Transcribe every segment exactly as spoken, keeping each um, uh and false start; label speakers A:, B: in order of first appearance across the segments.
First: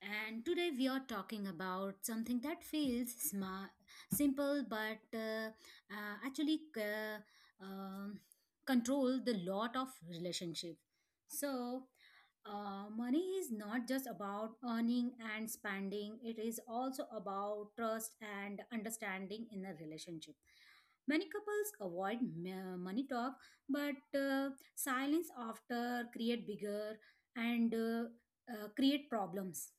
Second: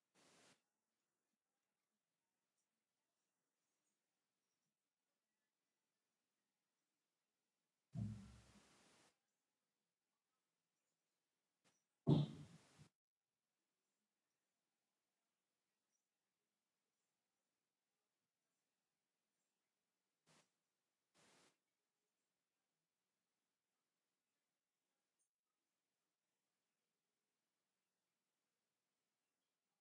A: And today we are talking about something that feels smart, simple, but uh, uh, actually uh, um, control the lot of relationship. So uh, money is not just about earning and spending; it is also about trust and understanding in a relationship. Many couples avoid m- money talk, but uh, silence after create bigger and uh, uh, create problems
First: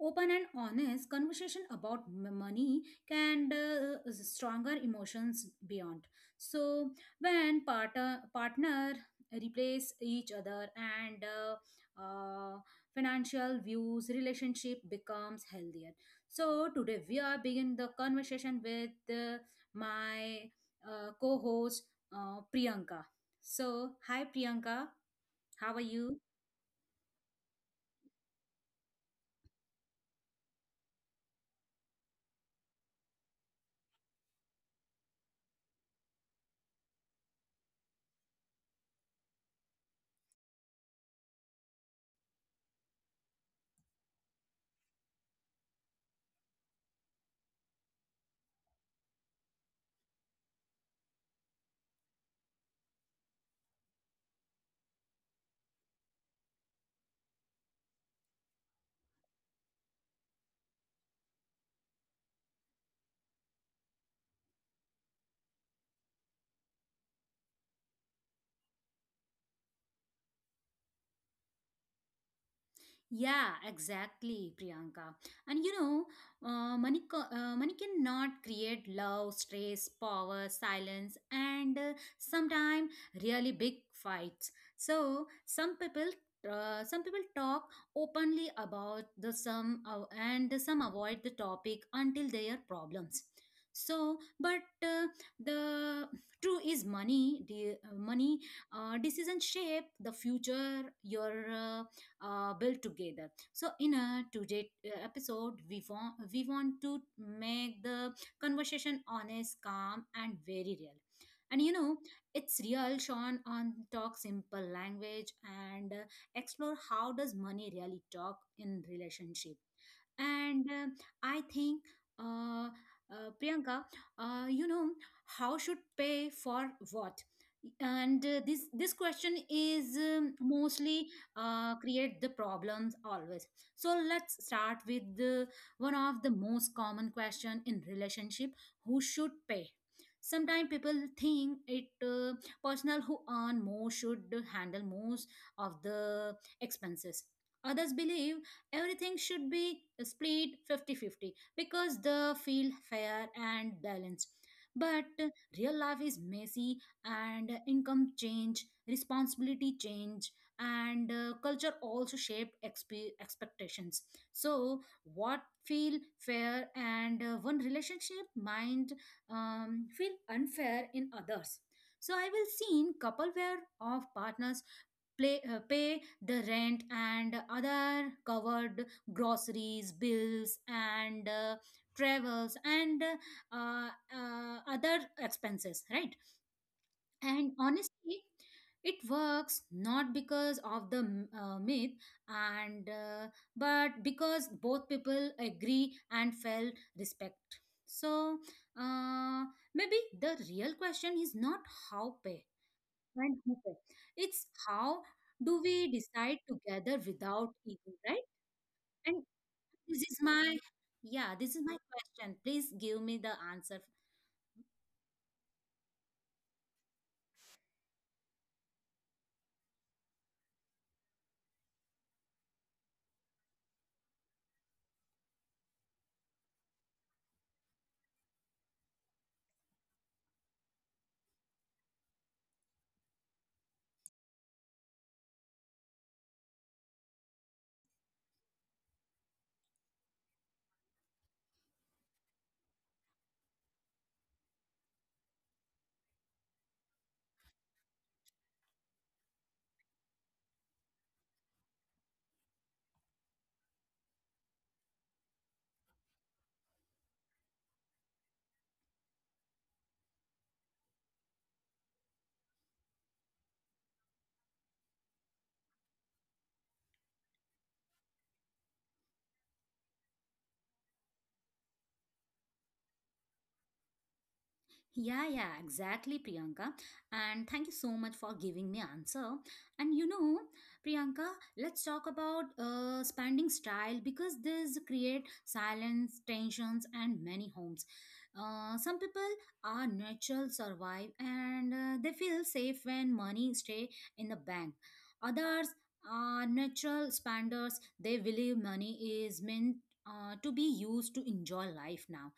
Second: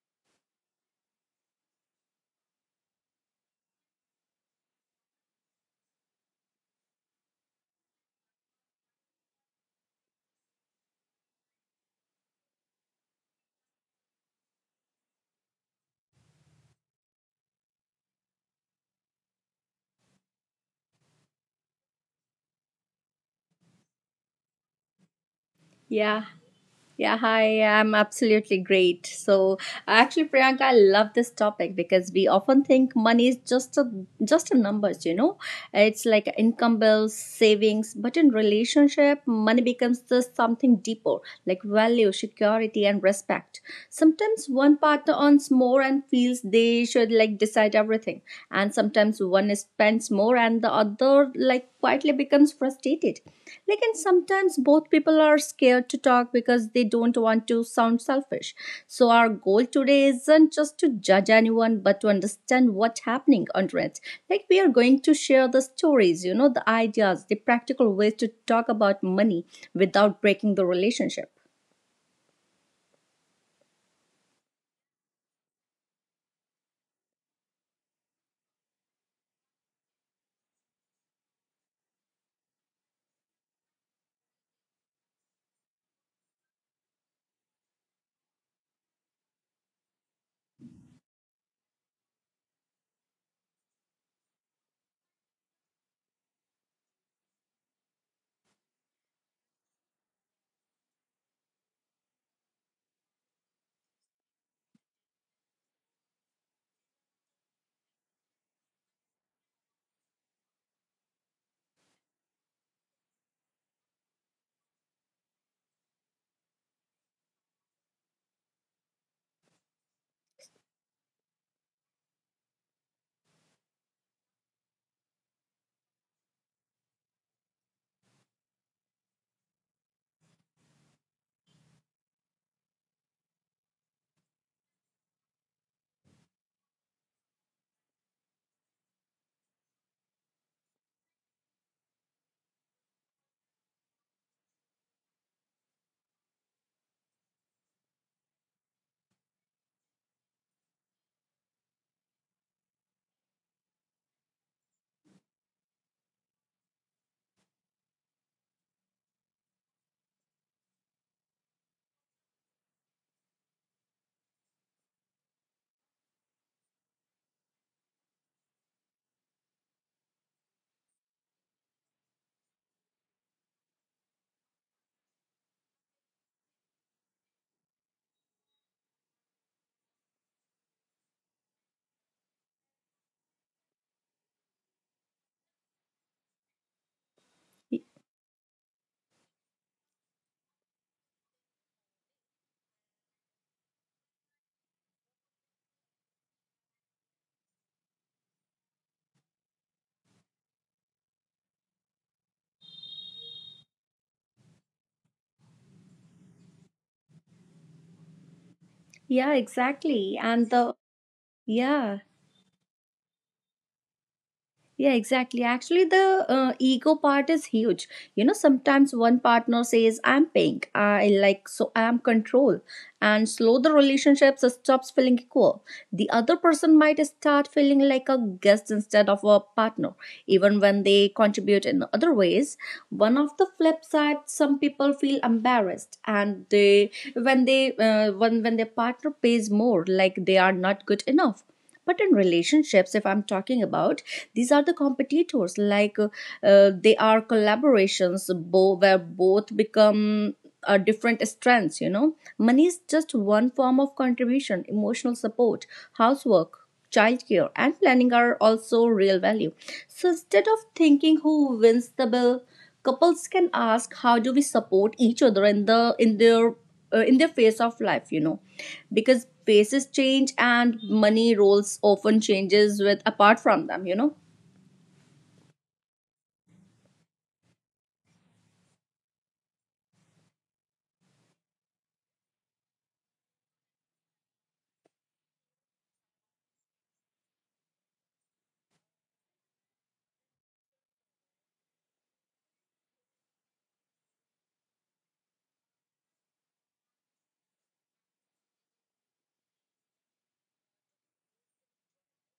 A: open and honest conversation about m- money can uh, stronger emotions beyond so when partner partner replace each other and uh, uh, financial views relationship becomes healthier so today we are begin the conversation with uh, my uh, co-host uh, Priyanka so hi Priyanka, how are you?
B: Yeah. Yeah, Hi, I'm absolutely great. So, actually, Priyanka, I love this topic because we often think money is just a just a numbers, you know. It's like income bills, savings, but in relationship, money becomes just something deeper, like value, security, and respect. Sometimes one partner earns more and feels they should like decide everything, and sometimes one spends more and the other like quietly becomes frustrated, like and sometimes both people are scared to talk because they don't want to sound selfish. So our goal today isn't just to judge anyone but to understand what's happening under it. Like we are going to share the stories, you know, the ideas, the practical ways to talk about money without breaking the relationship.
A: Yeah, exactly, Priyanka. And you know, uh, money, co- uh, money cannot create love, stress, power, silence, and uh, sometimes really big fights. So some people, uh, some people talk openly about the some, uh, and some avoid the topic until their problems. So, but uh, the true is money. The money uh, decision shape the future. Your uh, uh, build together. So in a today uh, episode, we want we want to make the conversation honest, calm, and very real. And you know, it's real. Sean on talk simple language and uh, explore how does money really talk in relationship and uh, I think uh, uh, Priyanka, uh, you know, how should pay for what and uh, this this question is um, mostly uh, create the problems always. So let's start with the one of the most common question in relationship: who should pay? Sometimes people think it uh, personal who earn more should handle most of the expenses. Others believe everything should be split fifty fifty because they feel fair and balanced, but uh, real life is messy and income change responsibility change, and uh, culture also shape expe- expectations. So what feel fair and uh, one relationship might um, feel unfair in others. So I will seen couple where of partners play uh, pay the rent and other covered groceries bills and uh, travels and uh, uh, other expenses, right? And honestly, it works not because of the uh, myth and uh, but because both people agree and felt respect. So uh, maybe the real question is not how pay and who pay. It's how do we decide together without ego, right? And
B: Yeah,
A: this is
B: exactly. And
A: my
B: the
A: yeah, this is my
B: yeah,
A: question. Please give me the answer.
B: yeah, exactly. Actually, the uh, ego part is huge. You know, sometimes one partner says, "I'm pink," I like, so I'm control, and slow the relationship so stops feeling equal. The other person might start feeling like a guest instead of a partner, even when they contribute in other ways. One of the flip side, some people feel embarrassed, and they when they uh, when when their partner pays more, like they are not good enough. But in relationships if I'm talking about, these are the competitors like uh, uh, they are collaborations bo- where both become uh, different strengths. You know money is just one form of contribution, emotional support, housework, childcare, and planning are also real value. So instead of thinking who wins the bill, couples can ask how do we support each other in the in their uh, in their phase of life, you know, because phases change and money roles often changes with apart from them, you know.
A: Yeah, yeah, exactly, Priyanka. And thank you so much for giving me answer. And you know, Priyanka, let's talk about uh, spending style because this create silence, tensions, and many homes. Uh, some people are natural survive and uh, they feel safe when money stay in the bank. Others are natural spenders. They believe money is meant uh, to be used to enjoy life now.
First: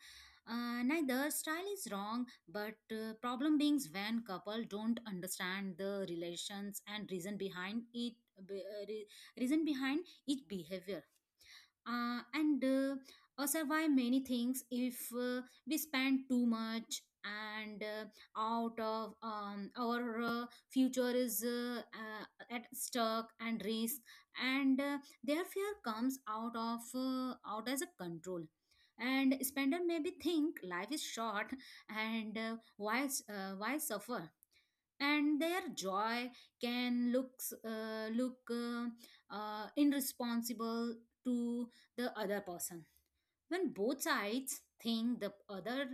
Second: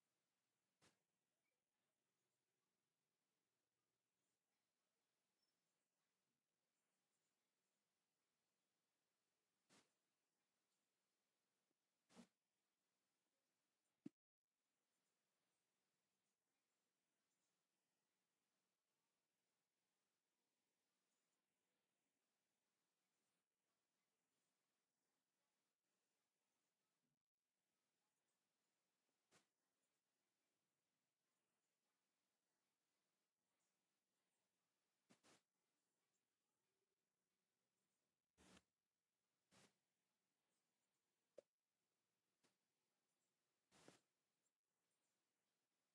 A: Uh, neither style is wrong, but uh, problem beings when couple don't understand the relations and reason behind it be- uh, re- reason behind each behavior uh, and uh, uh, survive many things if uh, we spend too much and uh, out of um, our uh, future is uh, uh, at stuck and risk, and uh, their fear comes out of uh, out as a control. And spender maybe think life is short and uh, why uh, why suffer, and their joy can looks uh, look uh, uh, irresponsible to the other person. When both sides think the other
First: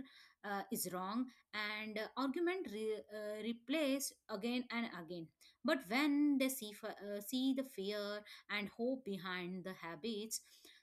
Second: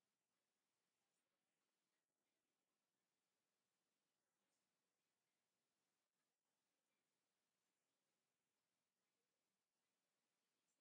A: uh, is wrong and uh, argument re- uh, replace again and again, but when they see f- uh, see the fear and hope behind the habits,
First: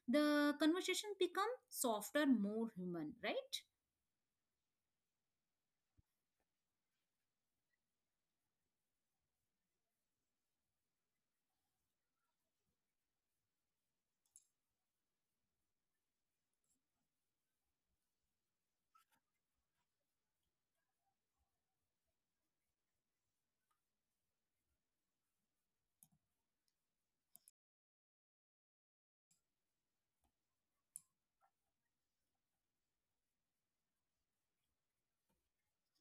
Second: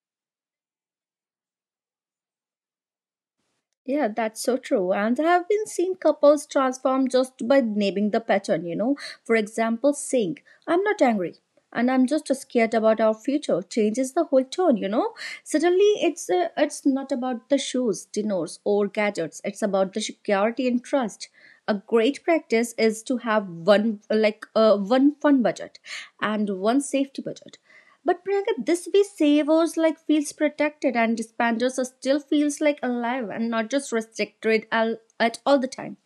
A: the conversation become softer, more human, right?
B: Yeah, that's so true. And I have been seen couples transform just by naming the pattern, you know. For example, saying, I'm not angry and I'm just scared about our future changes the whole tone, you know. Suddenly, it's uh, it's not about the shoes, dinners, or gadgets. It's about the security and trust. A great practice is to have one like uh, one fun budget and one safety budget. But Priyanka, this way savers like feels protected and dispanders are still feels like alive and not just restricted al- at all the time.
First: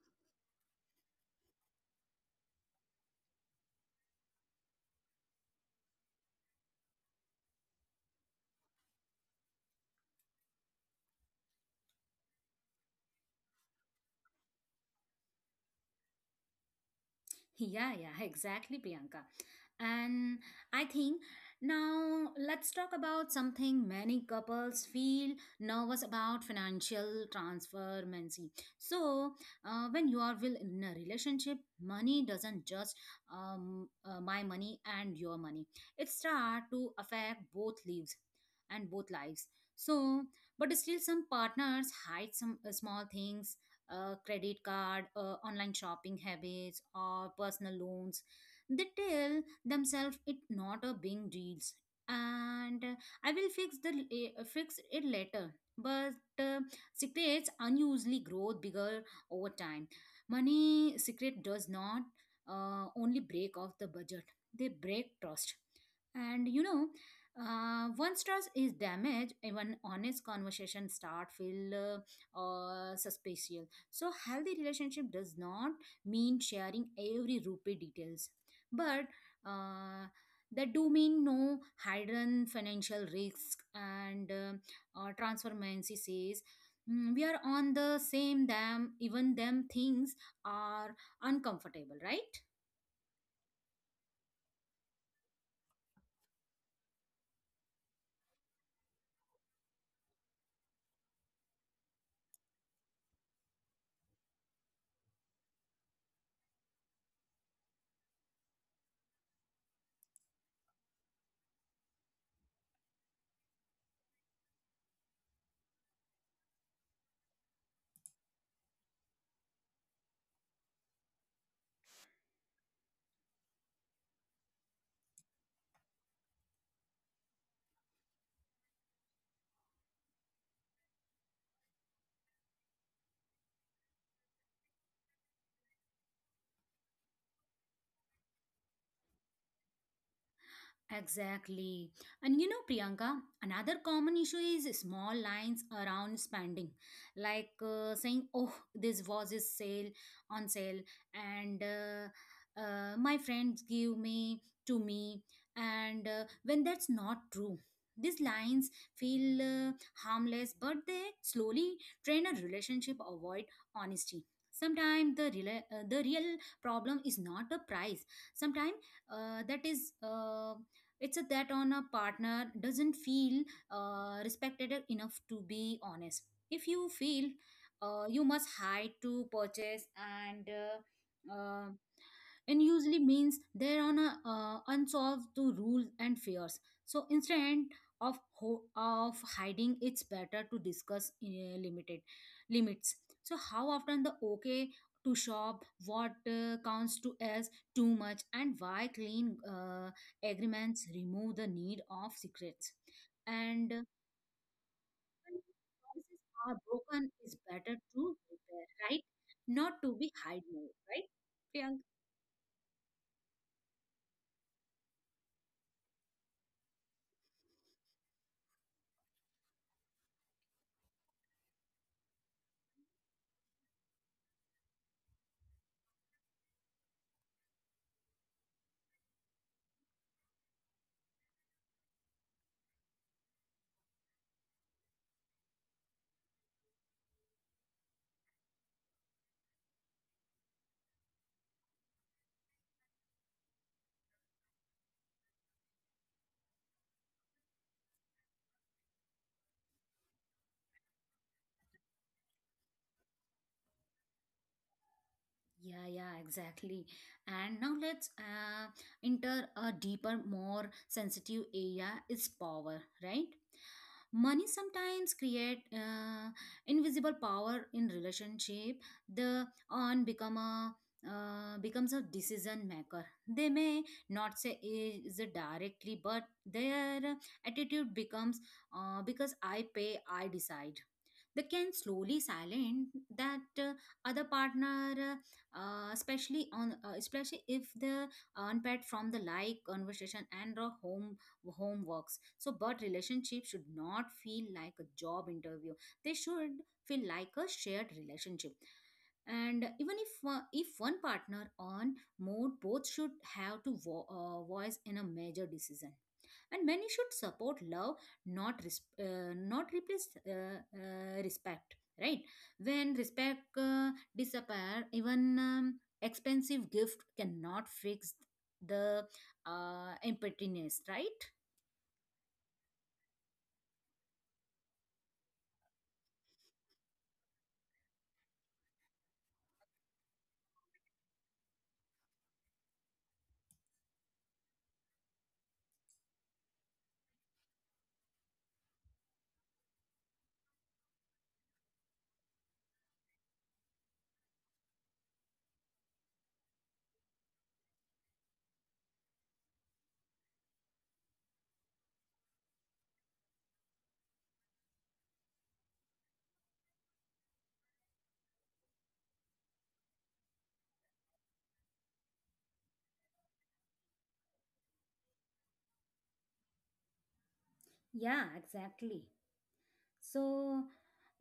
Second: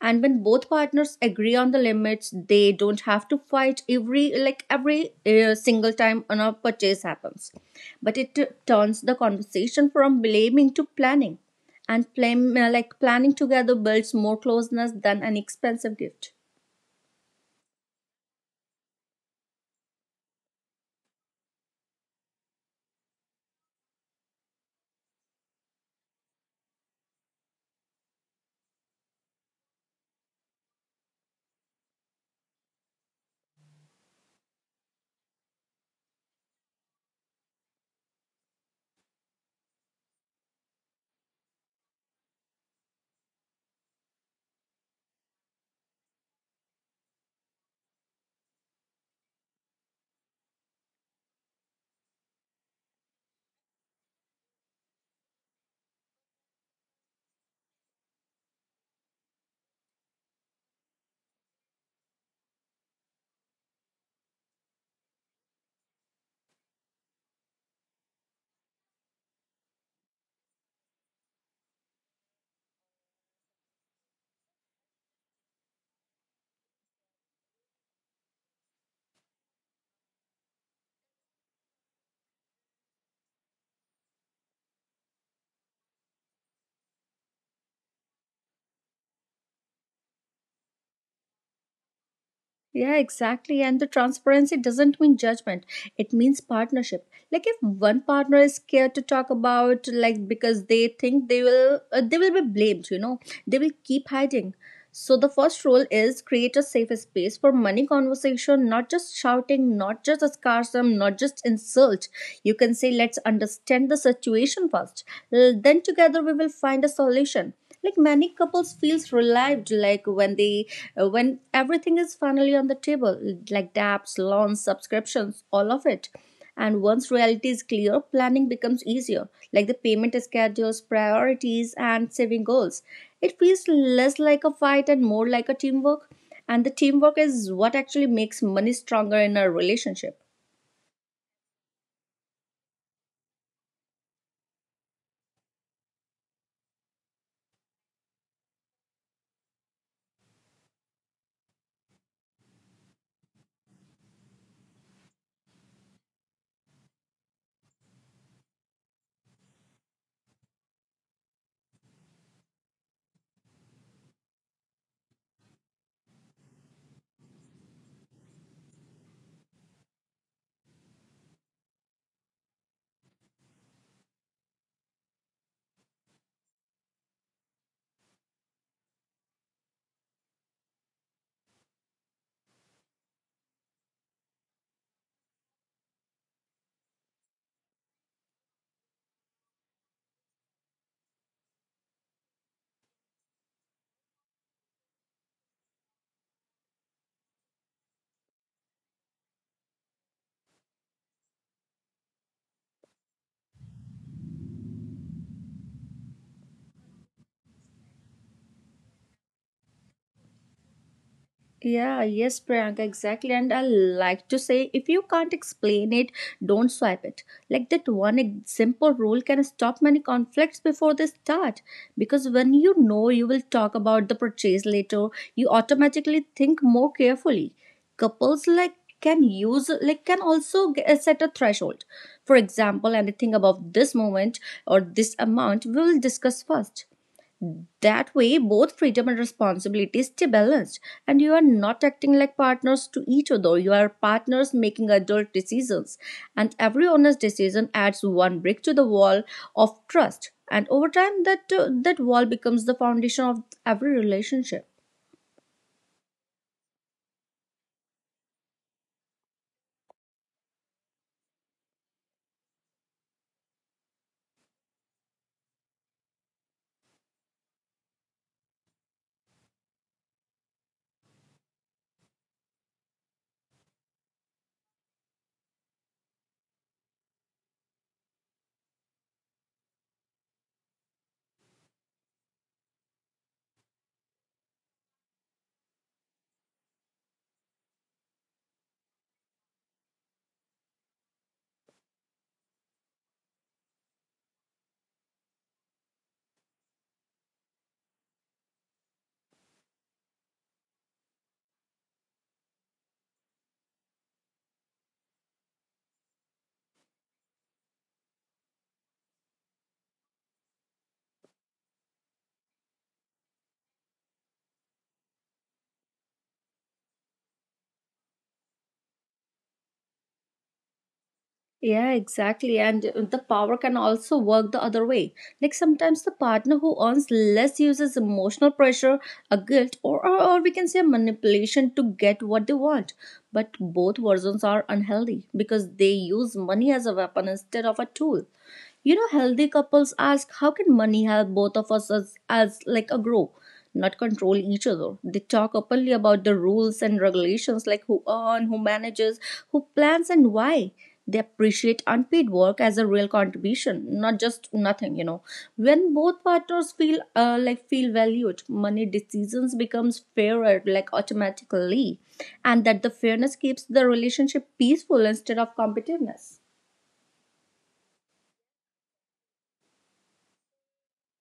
B: And when both partners agree on the limits, they don't have to fight every like every uh, single time on a purchase happens. But it uh, turns the conversation from blaming to planning, and plan, uh, like planning together builds more closeness than an expensive gift.
A: Yeah, yeah, exactly, Priyanka. And I think now let's talk about something many couples feel nervous about: financial transformancy. So, uh, when you are will in a relationship, money doesn't just um, uh, my money and your money. It start to affect both lives and both lives. So, but still, some partners hide some uh, small things: uh, credit card, uh, online shopping habits, or personal loans. They tell themselves it not a big deals, and uh, I will fix the uh, fix it later. But uh, secrets unusually grow bigger over time. Money secret does not uh, only break off the budget; they break trust. And you know, uh, once trust is damaged, even honest conversation start feel uh, uh, suspicious. So healthy relationship does not mean sharing every rupee details, but uh, that do mean no hidden financial risk and uh, uh, transformancy says, "Mm, we are on the same them even them things are uncomfortable," right?
B: Yeah, exactly. And the transparency doesn't mean judgment. It means partnership. Like if one partner is scared to talk about like because they think they will uh, they will be blamed, you know. They will keep hiding. So the first rule is create a safe space for money conversation, not just shouting, not just sarcasm, not just insult. You can say let's understand the situation first. L- Then together we will find a solution. Like many couples feels relieved like when they uh, when everything is finally on the table, like debts, loans, subscriptions, all of it. And once reality is clear, planning becomes easier, like the payment schedules, priorities, and saving goals. It feels less like a fight and more like a teamwork, and the teamwork is what actually makes money stronger in a relationship.
A: Exactly. And you know, Priyanka, another common issue is small lines around spending, like uh, saying, oh, this was is sale on sale, and uh, uh, my friends give me to me. And uh, when that's not true, these lines feel uh, harmless, but they slowly train a relationship avoid honesty. Sometimes the, rela- uh, the real problem is not the price. Sometimes uh, that is. Uh, it's a, that on a partner doesn't feel uh, respected enough to be honest. If you feel uh, you must hide to purchase and uh, uh, and usually means they're on a uh, unsolved to rules and fears. So instead of ho- of hiding, it's better to discuss uh, limited limits, so how often the okay to shop, what uh, counts to as too much, and why clean uh, agreements remove the need of secrets, and uh, when promises are broken it's better to repair, right, not to be hide more, right, Priyanka?
B: Yeah, yes, Priyanka, exactly. And I like to say if you can't explain it, don't swipe it. Like that one ex- simple rule can stop many conflicts before they start. Because when you know you will talk about the purchase later, you automatically think more carefully. Couples like can use like can also g- uh, set a threshold. For example, anything above this moment or this amount we will discuss first. That way, both freedom and responsibility stay balanced, and you are not acting like partners to each other. You are partners making adult decisions, and every honest decision adds one brick to the wall of trust. And over time, that uh, that wall becomes the foundation of every relationship.
A: Yeah, yeah, exactly. And now let's uh, enter a deeper, more sensitive area is power, right? Money sometimes create uh, invisible power in relationship. The on become a uh, becomes a decision maker. They may not say is it directly, but their attitude becomes uh, because I pay, I decide. They can slowly silence that uh, other partner, uh, especially on uh, especially if the unpaired from the like conversation and or home homeworks. So but relationships should not feel like a job interview, they should feel like a shared relationship, and even if uh, if one partner on more, both should have to vo- uh, voice in a major decision, and many should support love, not res- uh, not replace uh, uh, respect, right? When respect uh, disappear, even um, expensive gift cannot fix the uh, emptiness, right?
B: Yeah, exactly. And the power can also work the other way. Like sometimes the partner who earns less uses emotional pressure, a guilt, or, or, or we can say manipulation to get what they want. But both versions are unhealthy because they use money as a weapon instead of a tool. You know, healthy couples ask, how can money help both of us as, as like a grow, not control each other? They talk openly about the rules and regulations, like who earn, who manages, who plans, and why. They appreciate unpaid work as a real contribution, not just nothing. You know, when both partners feel uh, like feel valued, money decisions becomes fairer, like automatically, and that the fairness keeps the relationship peaceful instead of competitiveness.
A: Yeah, exactly. So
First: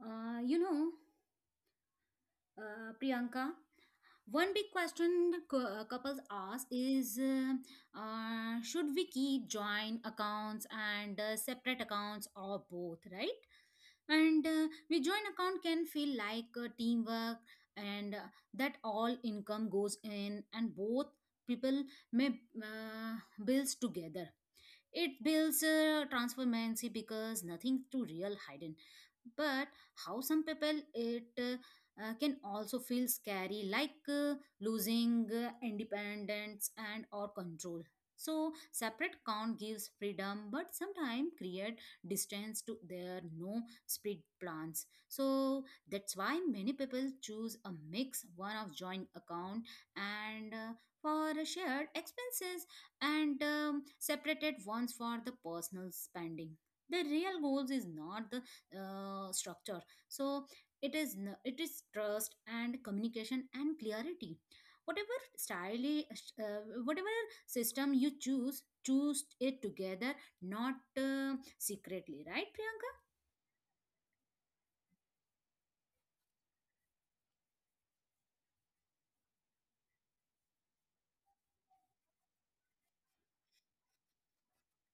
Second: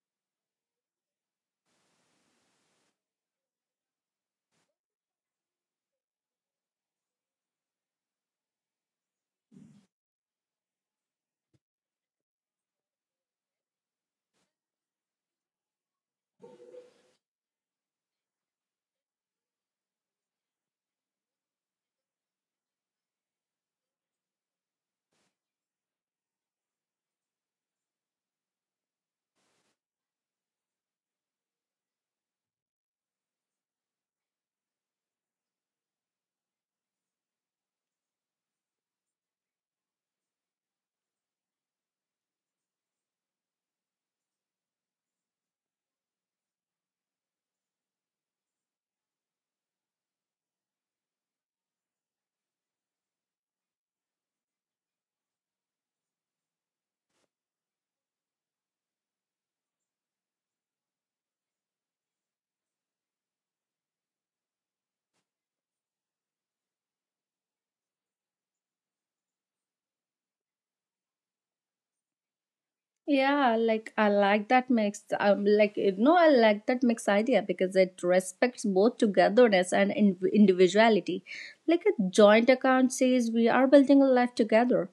A: uh, you know, uh, Priyanka, one big question cou- uh, couples ask is uh, uh, should we keep joint accounts and uh, separate accounts or both, right? And uh, we joint account can feel like uh, teamwork and uh, that all income goes in and both people may uh, bills together. It builds uh, transparency because nothing too real hidden. But how some people it uh, uh, can also feel scary, like uh, losing uh, independence and or control. So separate count gives freedom, but sometimes create distance to their no speed plans. So that's why many people choose a mix, one of joint account and uh, for shared expenses and um, separated ones for the personal spending. The real goals is not the uh, structure. So it is n- it is trust and communication and clarity. Whatever style, uh, whatever system you choose, choose it together, not uh, secretly, right, Priyanka?
B: Yeah, like I like that mix. Um, like you know, I like that mix idea because it respects both togetherness and in- individuality. Like a joint account says we are building a life together,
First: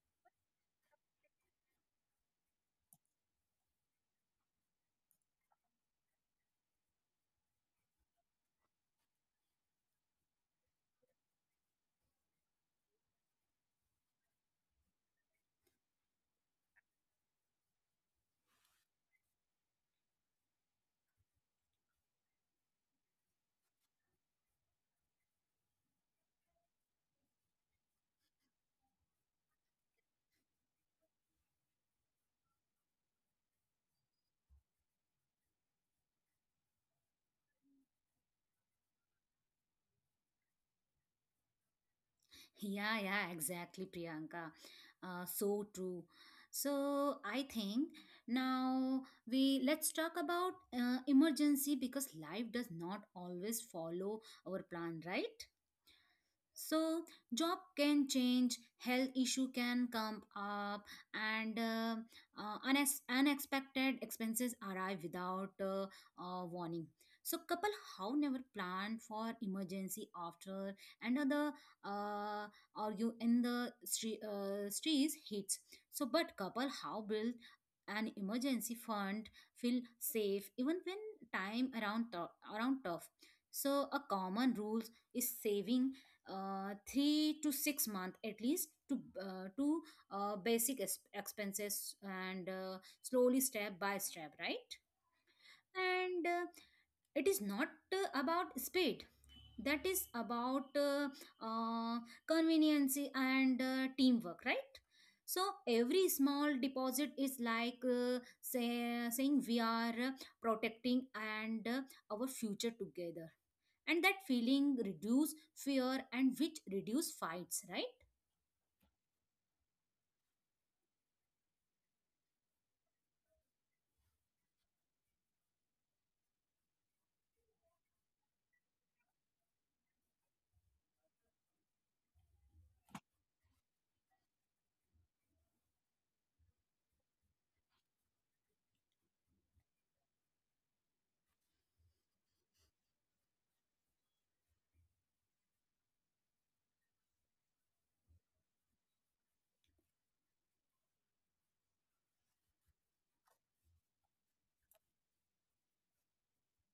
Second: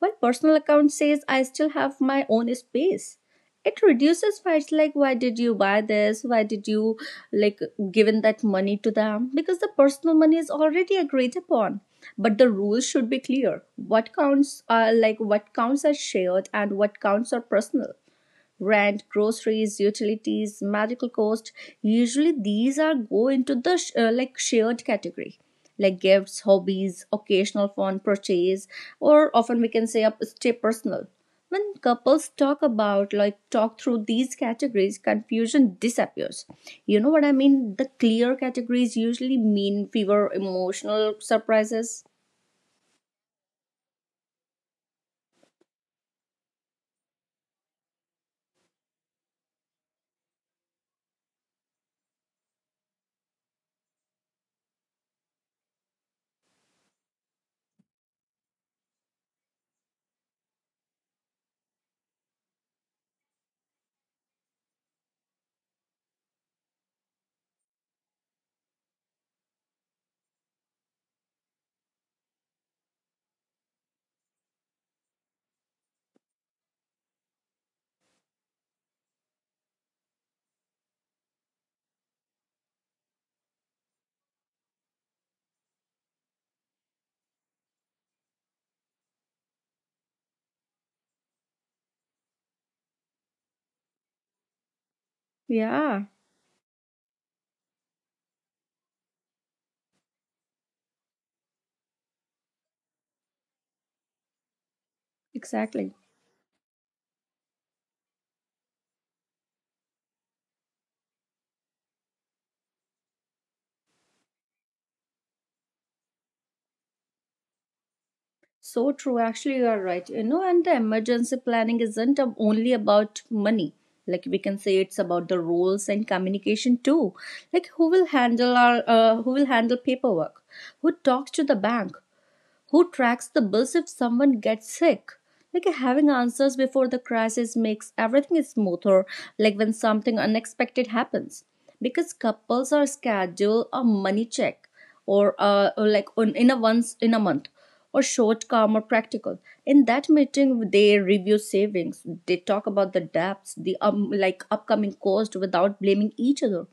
B: while personal account says I still have my own space. It reduces fights like why did you buy this, why did you like given that money to them, because the personal money is already agreed upon. But the rules should be clear what counts are like what counts as shared and what counts are personal. Rent, groceries, utilities, medical cost, usually these are go into the sh- uh, like shared category. Like gifts, hobbies, occasional fun purchase, or often we can say up stay personal. When couples talk about like talk through these categories, confusion disappears. You know what I mean? The clear categories usually mean fewer emotional surprises.
A: Yeah, yeah, exactly, Priyanka. Uh, so true. So I think now we let's talk about uh, emergency because life does not always follow our plan, right? So job can change, health issue can come up, and uh, uh, unex- unexpected expenses arrive without uh, uh, warning. So couple how never plan for emergency after another uh, argue in the stre- uh, streets hits. So but couple how build an emergency fund feel safe even when time around tou- around tough. So a common rules is saving uh, three to six months at least to uh, to uh, basic es- expenses, and uh, slowly step by step, right?
B: Yeah,
A: And uh, it is not uh, about speed, that is about uh, uh, convenience and uh, teamwork, right? So
B: exactly.
A: every small deposit is like uh, say, saying we are uh, protecting and uh, our future together, and that feeling reduce fear and which reduce fights, right?
B: So true. Actually, you are right. You know, and the emergency planning isn't um, only about money. Like we can say, it's about the roles and communication too. Like who will handle our, uh, who will handle paperwork? Who talks to the bank? Who tracks the bills if someone gets sick? Like having answers before the crisis makes everything smoother, like when something unexpected happens. Because couples are schedule a money check or uh, or like on, in a once in a month, or short, calm, or practical. In that meeting, they review savings. They talk about the debts, the um, like upcoming cost without blaming each other.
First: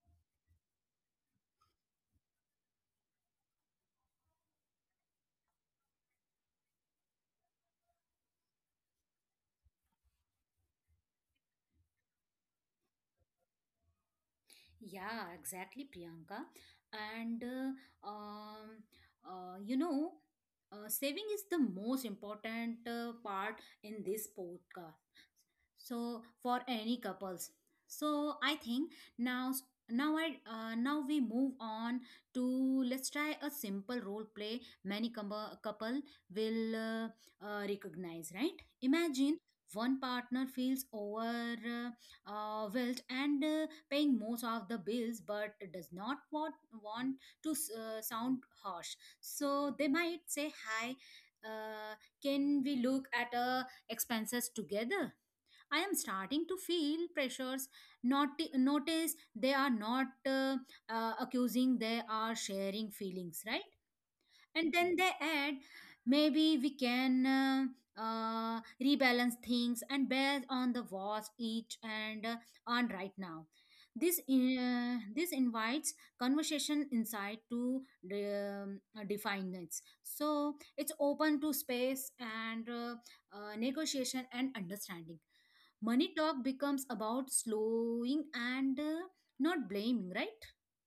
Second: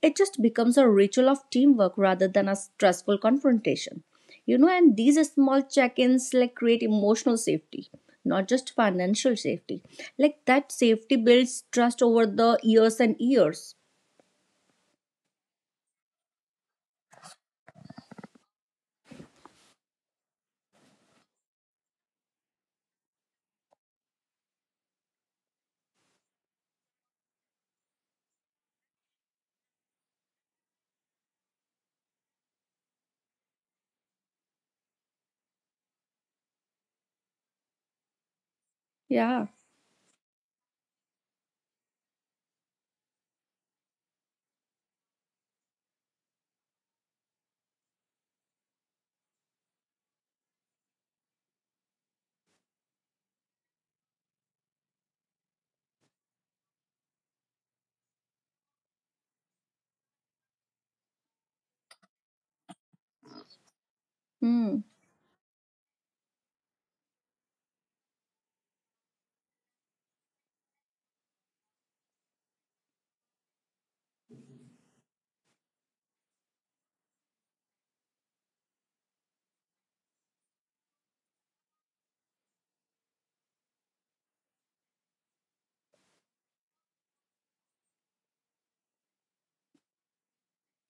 B: It just becomes a ritual of teamwork rather than a stressful confrontation, you know. And these small check-ins like create emotional safety, not just financial safety. Like that safety builds trust over the years and years.
A: Yeah, exactly, Priyanka. And uh, um, uh, you know, uh, saving is the most important uh, part in this podcast. So for any couples. So I think now s- now I uh, now we move on to let's try a simple role play many com- couple will uh, uh, recognize, right? Imagine
B: Yeah.
A: one partner feels over uh, uh, wilt and uh, paying most of the bills but does not want, want to uh, sound harsh, so they might say, hi, uh, can we look at uh, expenses together? I am starting to feel pressures. Not notice, they are not uh, uh, accusing, they are sharing feelings, right? And
B: Hmm.
A: then they add, maybe we can uh, uh, rebalance things and based on the was eat and uh, on right now. This uh, this invites conversation inside to um, define it, so it's open to space and uh, uh, negotiation and understanding. Money talk becomes about slowing and uh, not blaming, right?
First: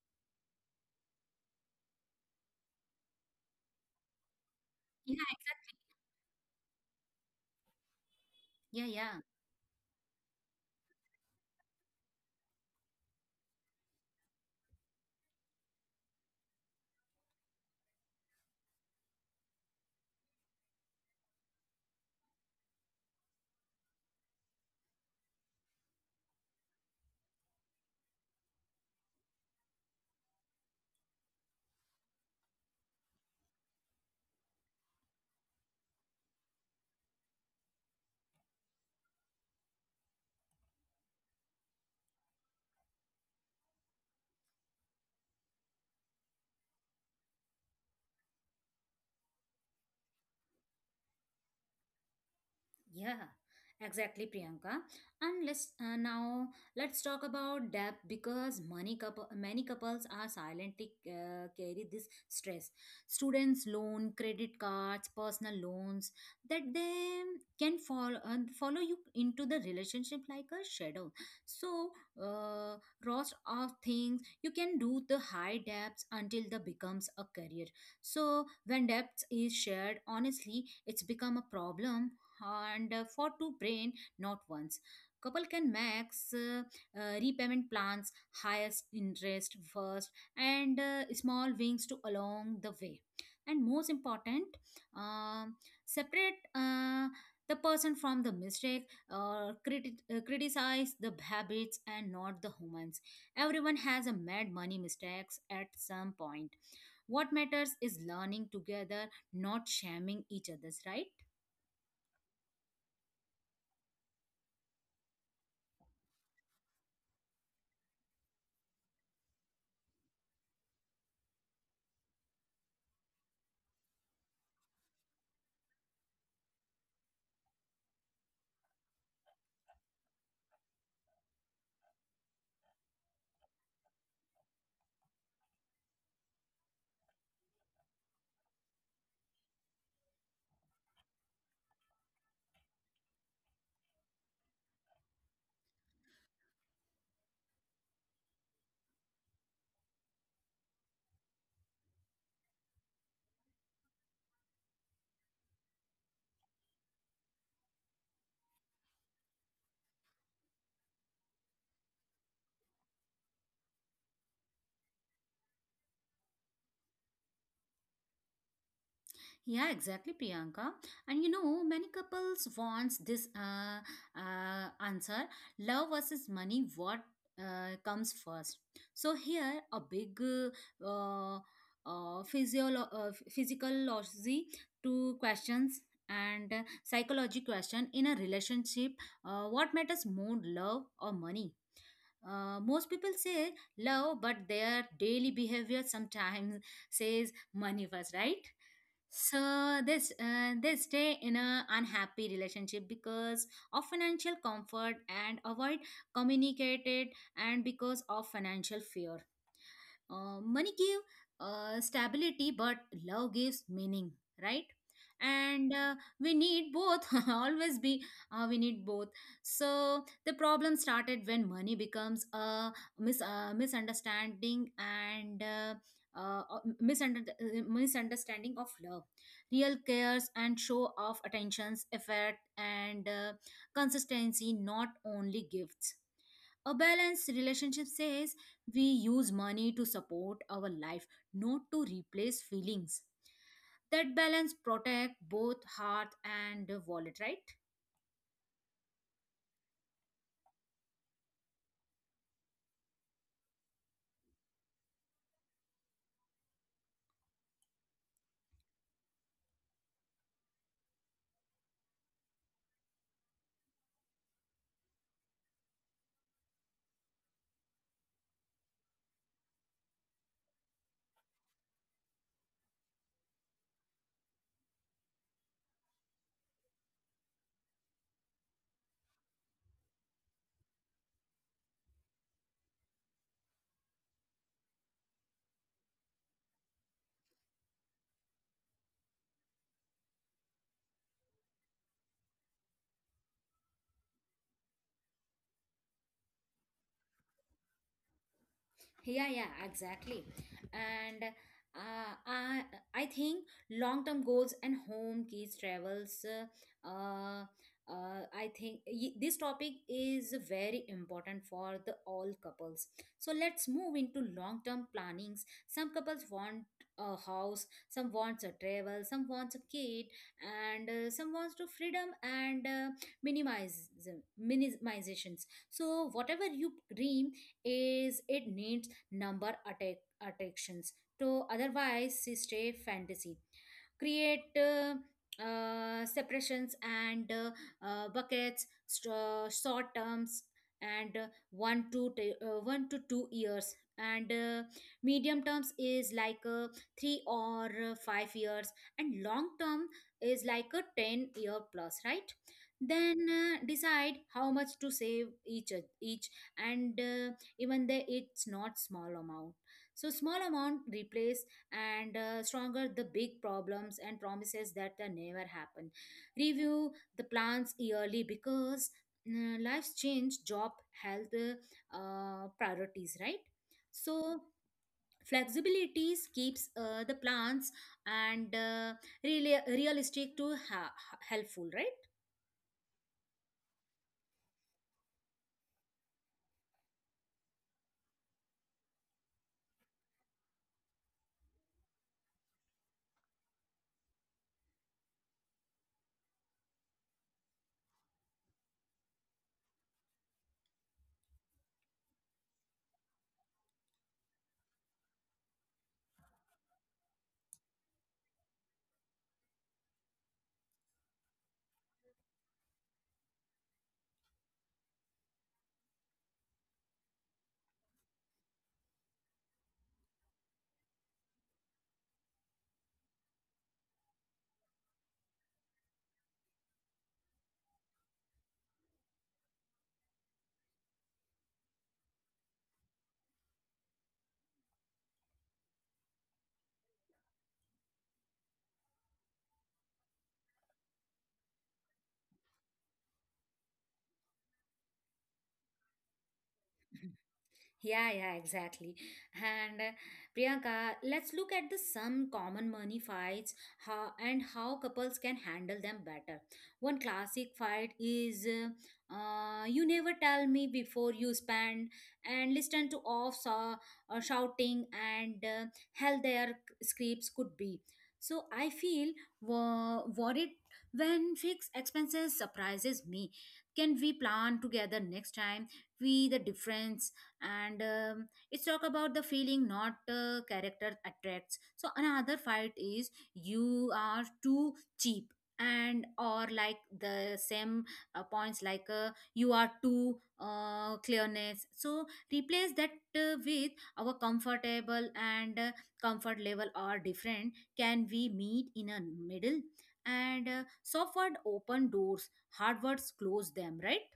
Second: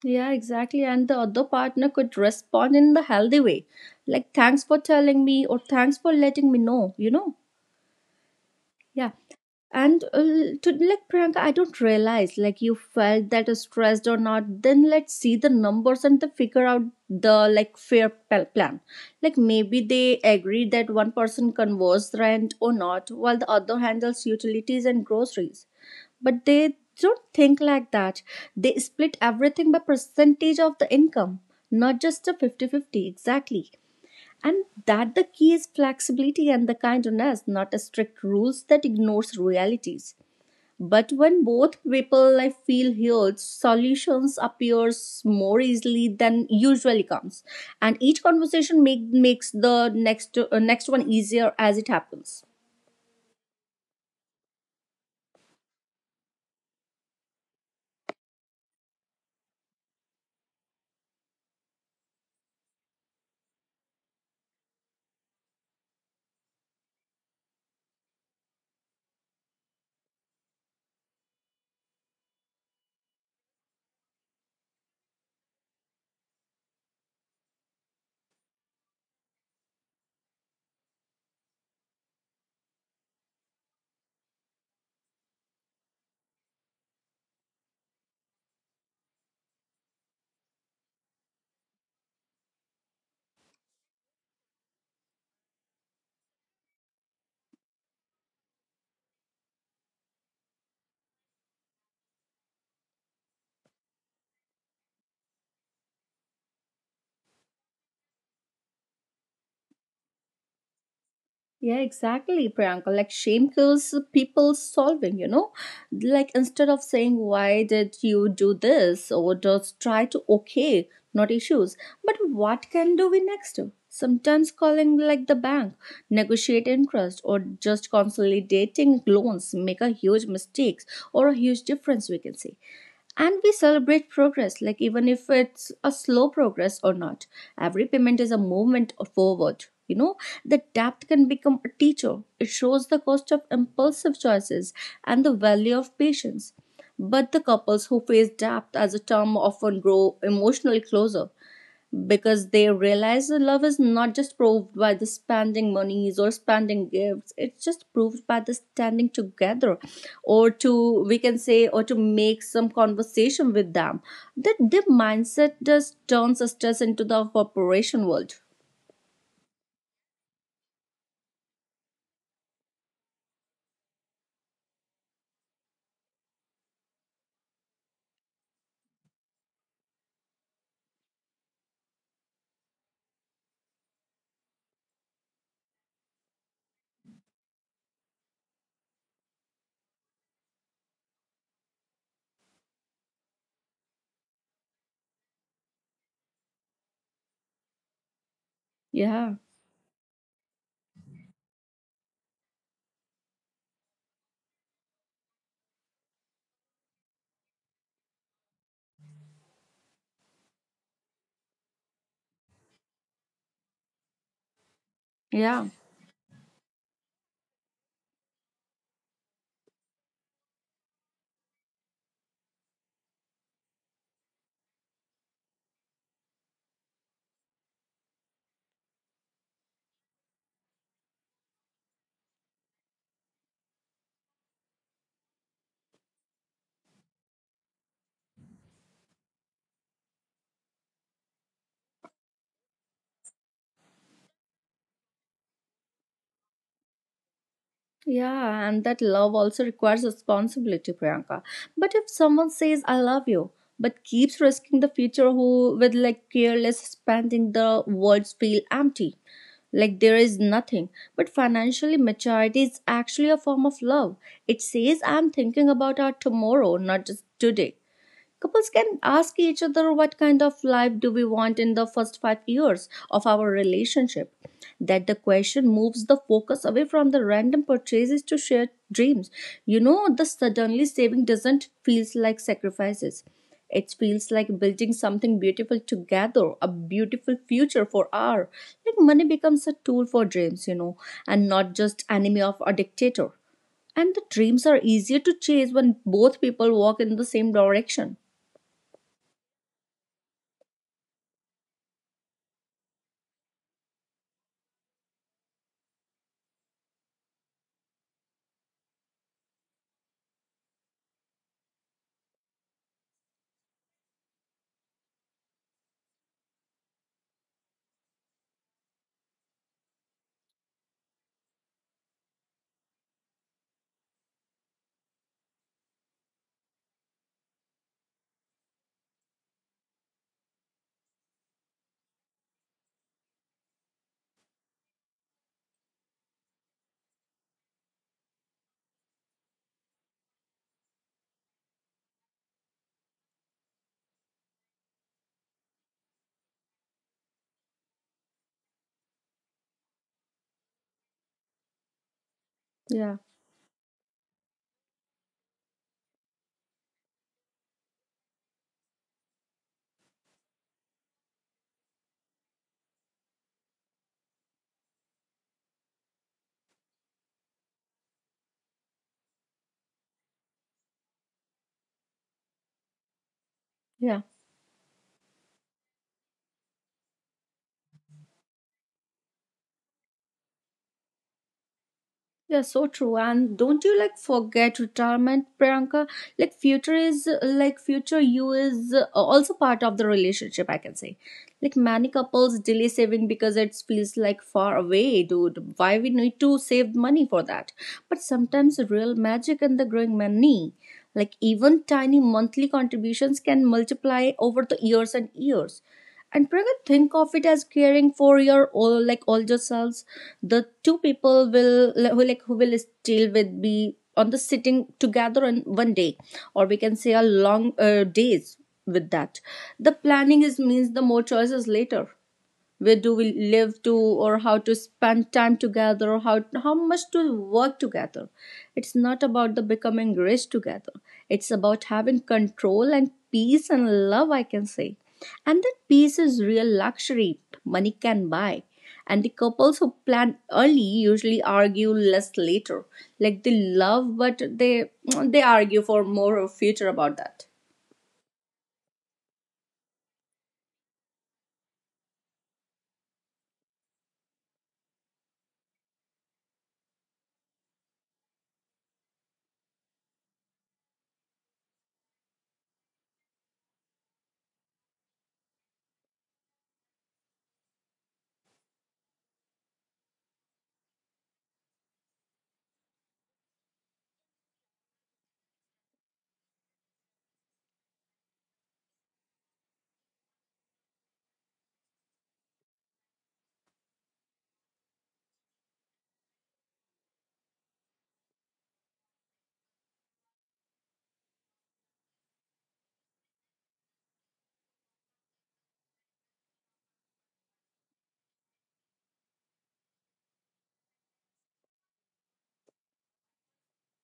B: Yeah, exactly. And the other partner could respond in the healthy way. Like, thanks for telling
A: Yeah,
B: me, or
A: exactly.
B: thanks for letting me know, you know?
A: Yeah,
B: Yeah.
A: yeah.
B: And uh, to like Priyanka, I don't realize like you felt that stressed or not. Then let's see the numbers and to figure out the like fair pl- plan. Like maybe they agree that one person converses rent or not, while the other handles utilities and groceries. But they don't think like that. They split everything by percentage of the income, not just a fifty-fifty exactly. And that the key is flexibility and the kindness, not a strict rules that ignores realities. But when both people I feel heard, solutions appears more easily than usually comes, and each conversation make, makes the next uh, next one easier as it happens.
A: Yeah, exactly, Priyanka. And let's uh, now let's talk about debt, because many couple, many couples are silently uh, carry this stress. Students' loan, credit cards, personal loans that they can follow uh, follow you into the relationship like a shadow. So, uh, lots of things you can do the high debts until the becomes a career. So, when debts is shared, honestly, it's become a problem and uh, for two brain not once couple can max uh, uh, repayment plans highest interest first and uh, small wings to along the way. And most important, um, separate uh, the person from the mistake or criti- uh, criticize the habits and not the humans. Everyone has a mad money mistakes at some point. What matters is learning together, not shaming each other's, right?
B: Yeah, exactly, Priyanka. Like shame kills people solving, you know? Like instead of saying, why did you do this? Or just try to okay, not issues. But what can do we next? Sometimes calling like the bank, negotiate interest, or just consolidating loans make a huge mistakes or a huge difference, we can say. And we celebrate progress like even if it's a slow progress or not, every payment is a movement forward, you know. The debt can become a teacher. It shows the cost of impulsive choices and the value of patience. But the couples who face debt as a term often grow emotionally closer, because they realize the love is not just proved by the spending monies or spending gifts. It's just proved by the standing together, or to we can say or to make some conversation with them. That the mindset just turns us into the corporation world.
A: Yeah, exactly, Priyanka. And you know, many couples wants this uh, uh, answer: love versus money. What uh, comes first? So here, a big uh, uh, uh, physiolo- uh, physiology to questions and uh, psychology question in a relationship. Uh, what matters more, love or money? Uh, most people say love, but their daily behavior sometimes says money first, right?
B: yeah
A: So this, uh, they stay in a unhappy relationship because of financial comfort and avoid communicated, and because of financial fear. Uh, money gave uh, stability, but love gives meaning, right?
B: yeah
A: And uh, we need both. Always be, uh, we need both. So the problem started when money becomes a mis- uh, misunderstanding and. Uh, uh, misunder- uh, misunderstanding of love. Real cares and show of attentions, effort and uh, consistency, not only gifts. A balanced relationship says we use money to support our life, not to replace feelings. That balance protect both heart and wallet, right?
B: yeah. And that love also requires responsibility, Priyanka. But if someone says I love you but keeps risking the future who with like careless spending, the words feel empty, like there is nothing. But financially, maturity is actually a form of love. It says, I'm thinking about our tomorrow, not just today. Couples can ask each other what kind of life do we want in the first five years of our relationship. That the question moves the focus away from the random purchases to shared dreams. You know, the suddenly saving doesn't feels like sacrifices. It feels like building something beautiful together, a beautiful future for our. Like money becomes a tool for dreams, you know, and not just enemy of a dictator. And the dreams are easier to chase when both people walk in the same direction.
A: Yeah, yeah, exactly. And uh, I, I think long-term goals and home keys travels, uh, uh, I think y- this topic is very important for the all couples. So let's move into long-term plannings. Some couples want a house, some wants a travel, some wants a kid, and uh, some wants to freedom and uh, minimize minimizations. So whatever you dream is, it needs number attack attractions, to otherwise stay fantasy. Create uh, uh, separations and uh, uh, buckets st- uh, short terms and uh, one to t- uh, one to two years, and uh, medium terms is like uh, three or uh, five years, and long term is like a ten year plus, right?
B: Yeah,
A: Then uh, decide how much to save each each and uh, even though it's not small amount. So small amount replace and uh, stronger the big problems and promises that uh, never happen. Review the plans yearly, because mm, life's change, job, health, uh, priorities, right?
B: yeah,
A: So flexibilities keeps uh, the plans and uh, really realistic to ha- helpful, right?
B: yeah, so true. And don't you like forget retirement, Priyanka? Like, future is like future you is uh, also part of the relationship, I can say. Like, many couples delay saving because it feels like far away, dude. Why we need to save money for that? But sometimes real magic in the growing money. Like, even tiny monthly contributions can multiply over the years and years. And Priyanka, think of it as caring for your old, like older selves, the two people will who like who will still with be on the sitting together on one day, or we can say a long uh, days with that. The planning is means the more choices later. Where do we live to, or how to spend time together, or how, how much to work together. It's not about the becoming rich together. It's about having control and peace and love, I can say. And that peace is real luxury money can buy. And the couples who plan early usually argue less later. Like they love, but they they argue for more future about that.
A: Yeah, yeah, exactly. And uh, Priyanka, let's look at the some common money fights, how and how couples can handle them better. One classic fight is, uh, uh, you never tell me before you spend, and listen to off saw uh, shouting and uh, hell their scrapes could be. So I feel wo- worried when fixed expenses surprises me. Can we plan together next time? We the difference. And um, it's talk about the feeling, not uh, character attracts. So another fight is, you are too cheap, and or like the same uh, points, like uh, you are too uh, clearness. So replace that uh, with our comfortable, and uh, comfort level are different, can we meet in a middle? And uh, soft word open doors, hard words close them, right?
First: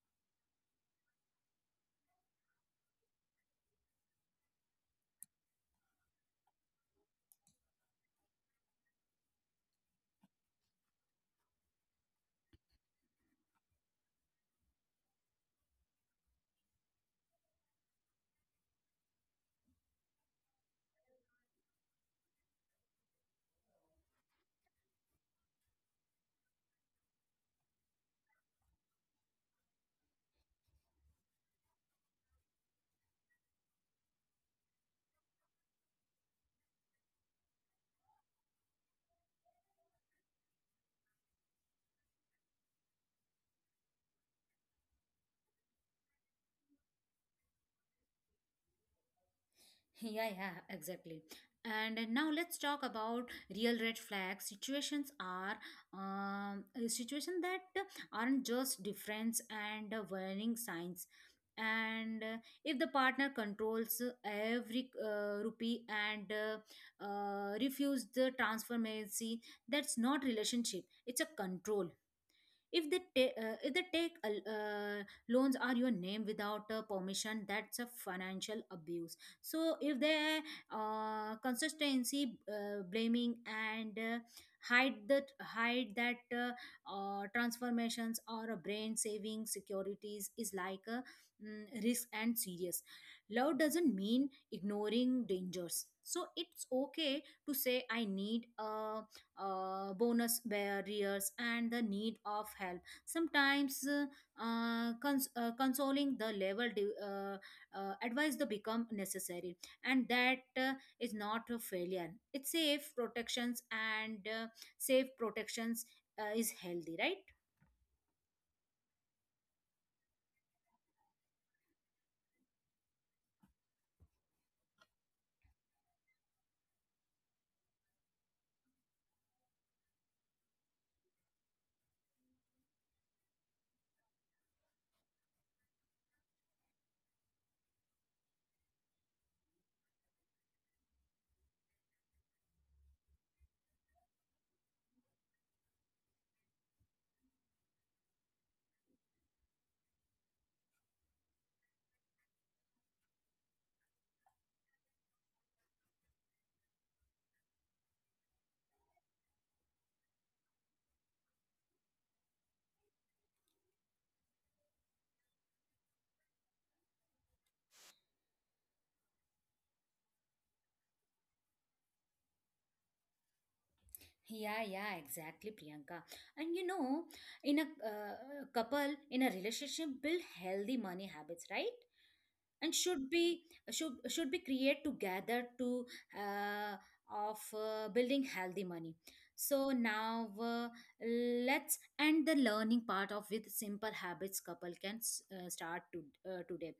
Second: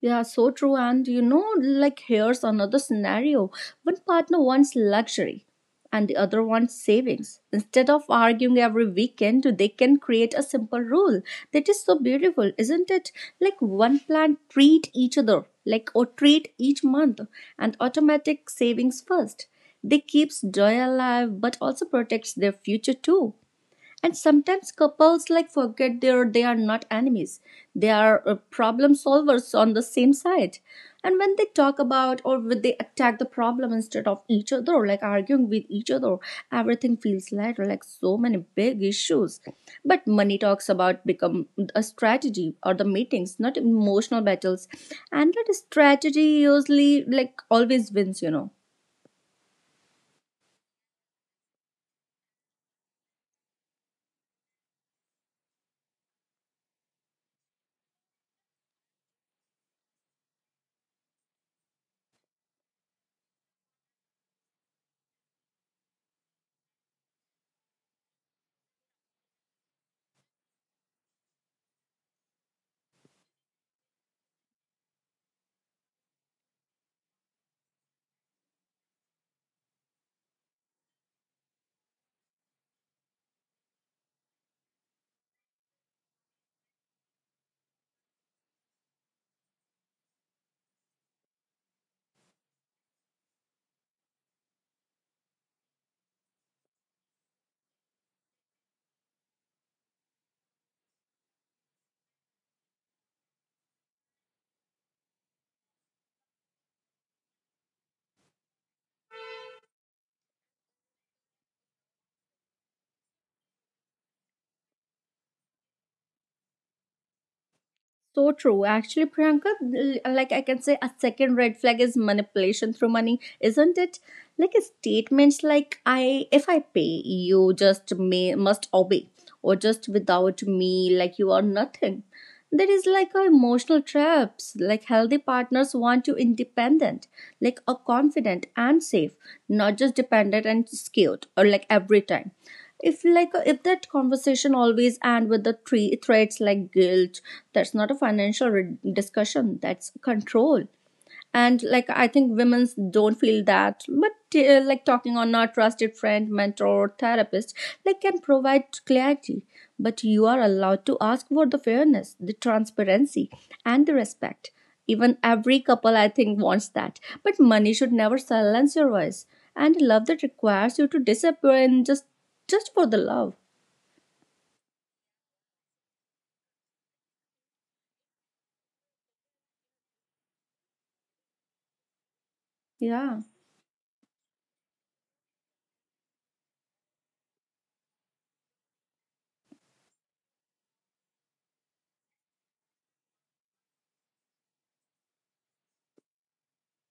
B: Yeah, so true. And you know, like here's another scenario. One partner wants luxury and the other wants savings. Instead of arguing every weekend, they can create a simple rule. That is so beautiful, isn't it? Like one plan treat each other, like or treat each month, and automatic savings first. They keeps joy alive but also protects their future too. And sometimes couples like forget they are, they are not enemies, they are uh, problem solvers on the same side. And when they talk about, or when they attack the problem instead of each other, like arguing with each other, everything feels lighter. Like so many big issues, but money talks about become a strategy or the meetings, not emotional battles. And that strategy usually like always wins, you know.
A: Yeah, yeah, exactly. And now let's talk about real red flags. Situations are, um, a situation that aren't just difference and warning signs. And uh, if the partner controls every uh, rupee and uh, uh, refuse the transformacy, that's not relationship. It's a control. If they ta- uh, if they take uh, loans are your name without uh, permission, that's a financial abuse. So if they uh, consistency uh, blaming and uh, hide that hide that uh, uh, transformations, or a brain saving securities is like a mm, risk and serious. Love doesn't mean ignoring dangers. So it's okay to say, I need a uh, bonus barriers, and the need of help. Sometimes uh, uh, cons- uh, consoling the level de- uh, uh, advice to become necessary, and that uh, is not a failure, it's safe protections and uh, safe protections uh, is healthy, right?
B: So true. Actually, Priyanka, l- like I can say, a second red flag is manipulation through money, isn't it? Like a statements like "I, if I pay, you just may must obey," or "just without me, like you are nothing." There is like a emotional traps. Like healthy partners want you independent, like a confident and safe, not just dependent and scared. Or like every time, if like if that conversation always end with the three threats like guilt, that's not a financial re- discussion, that's control. And like I think women don't feel that, but uh, like talking on a trusted friend, mentor, or therapist like can provide clarity. But you are allowed to ask for the fairness, the transparency, and the respect. Even every couple I think wants that, but money should never silence your voice. And love that requires you to disappear and just just for the love.
A: Yeah, yeah, exactly, Priyanka. And you know, in a uh, couple, in a relationship build healthy money habits, right? And
B: Yeah,
A: should be, should should be create together to uh, of uh, building healthy money. So now uh, let's end the learning part of with simple habits couple can s- uh, start to, uh, today.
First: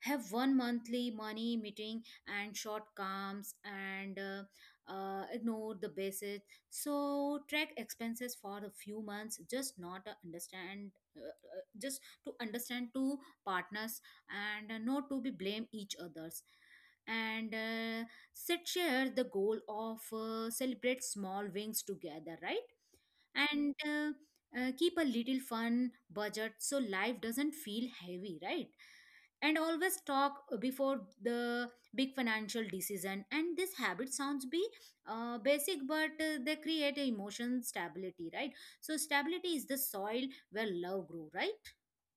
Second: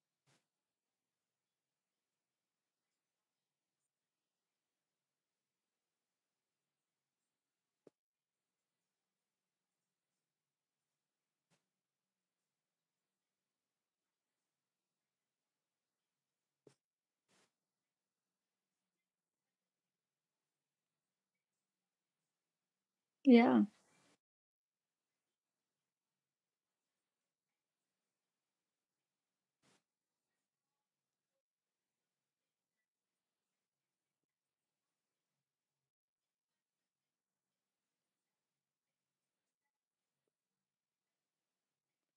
A: Have one monthly money meeting and short calms and uh, uh, ignore the basis. So track expenses for a few months, just not uh, understand, uh, uh, just to understand to partners and uh, not to be blame each others, and uh, set share the goal of uh, celebrate small wins together, right?
B: yeah.
A: And uh, uh, keep a little fun budget so life doesn't feel heavy, right? And always talk before the big financial decision, and this habit sounds be uh, basic, but uh, they create a emotion stability, right? So stability is the soil where love grew, right?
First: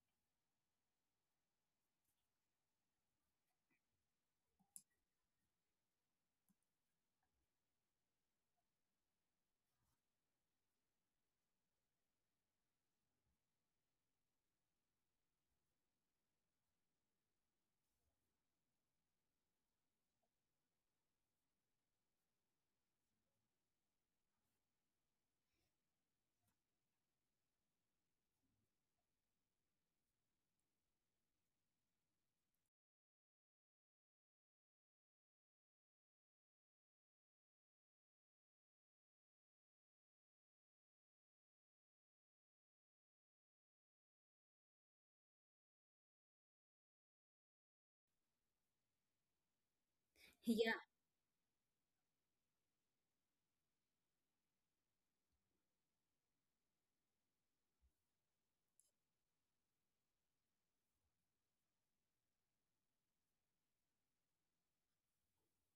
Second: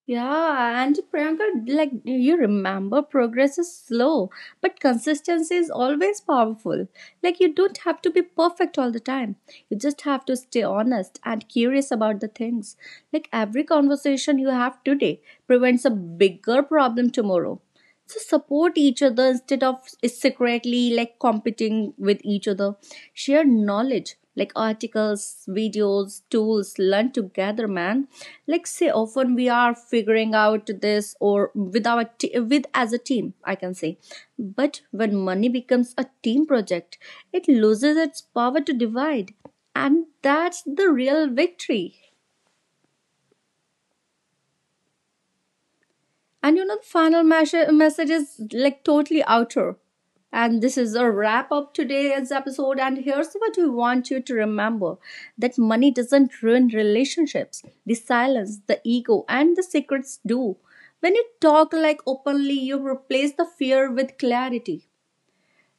B: Yeah, and Priyanka, like you remember, progress is slow, but consistency is always powerful. Like you don't have to be perfect all the time. You just have to stay honest and curious about the things. Like every conversation you have today prevents a bigger problem tomorrow. So support each other instead of secretly like competing with each other. Share knowledge like articles, videos, tools, learn together, man. Like say often we are figuring out this, or with our t- with as a team, I can say. But when money becomes a team project, it loses its power to divide, and that's the real victory. And you know, the final mes- message is like totally outer. And
A: Yeah.
B: this is a wrap up today's episode. And here's what we want you to remember that money doesn't ruin relationships, the silence, the ego, and the secrets do. When you talk like openly, you replace the fear with clarity.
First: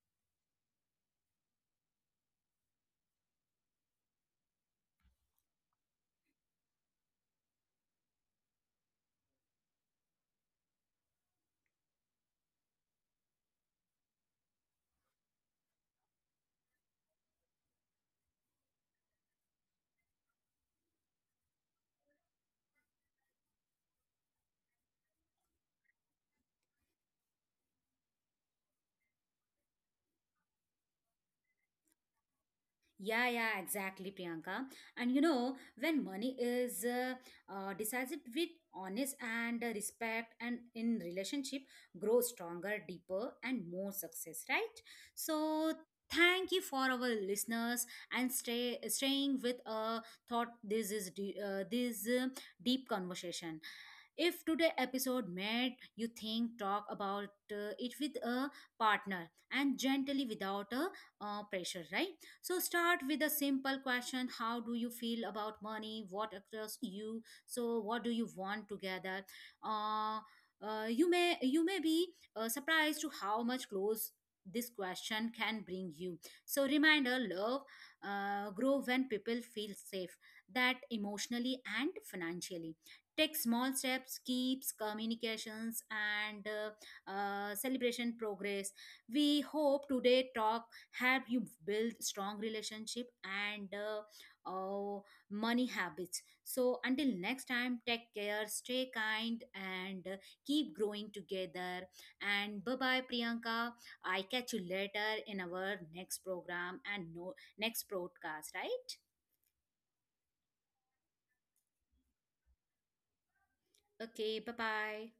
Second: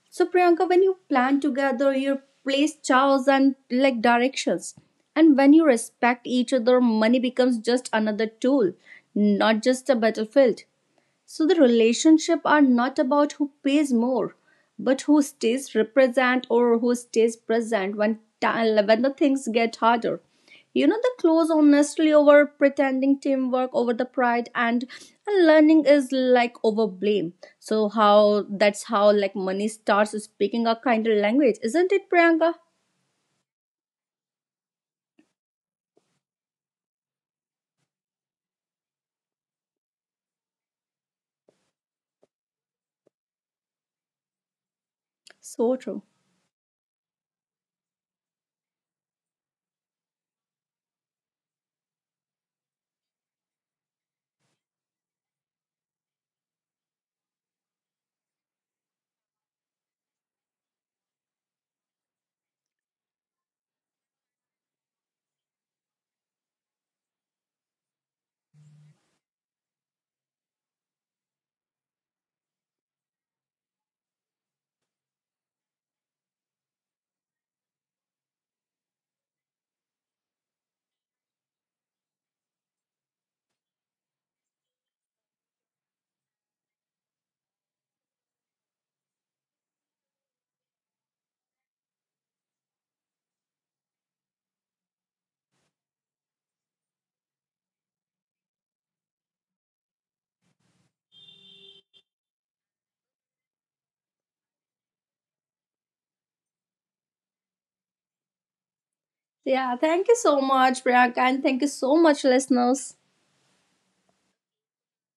B: So, Priyanka, when you plan together, you place chows and like directions. And when you respect each other, money becomes just another tool, not just a battlefield. So the relationship are not about who pays more, but who stays represent or who stays present when ti- when the things get harder. You know, the close honestly over pretending, teamwork over the pride, and learning is like over blame. So how that's how like money starts speaking a kind of language, isn't it, Priyanka?
A: Yeah, yeah, exactly, Priyanka. And you know, when money is uh, uh, decided with honest and uh, respect, and in relationship, grow stronger, deeper, and more success, right? So
B: So true.
A: thank you for our listeners, and stay staying with a thought. This is de- uh, this uh, deep conversation. If today episode made you think, talk about uh, it with a partner, and gently without a uh, pressure, right? So start with a simple question: how do you feel about money? What attracts you? So what do you want together? Uh, uh, you may you may be uh, surprised to how much close this question can bring you. So reminder: love uh, grow when people feel safe, that emotionally and financially. Take small steps, keeps communications and uh, uh, celebration progress. We hope today talk help you build strong relationship and uh, uh, money habits. So until next time, take care, stay kind, and uh, keep growing together. And bye bye, Priyanka. I catch you later in our next program, and no next broadcast, right?
B: Yeah, thank you so much, Priyanka, and thank you so much, listeners.
A: Okay, bye bye.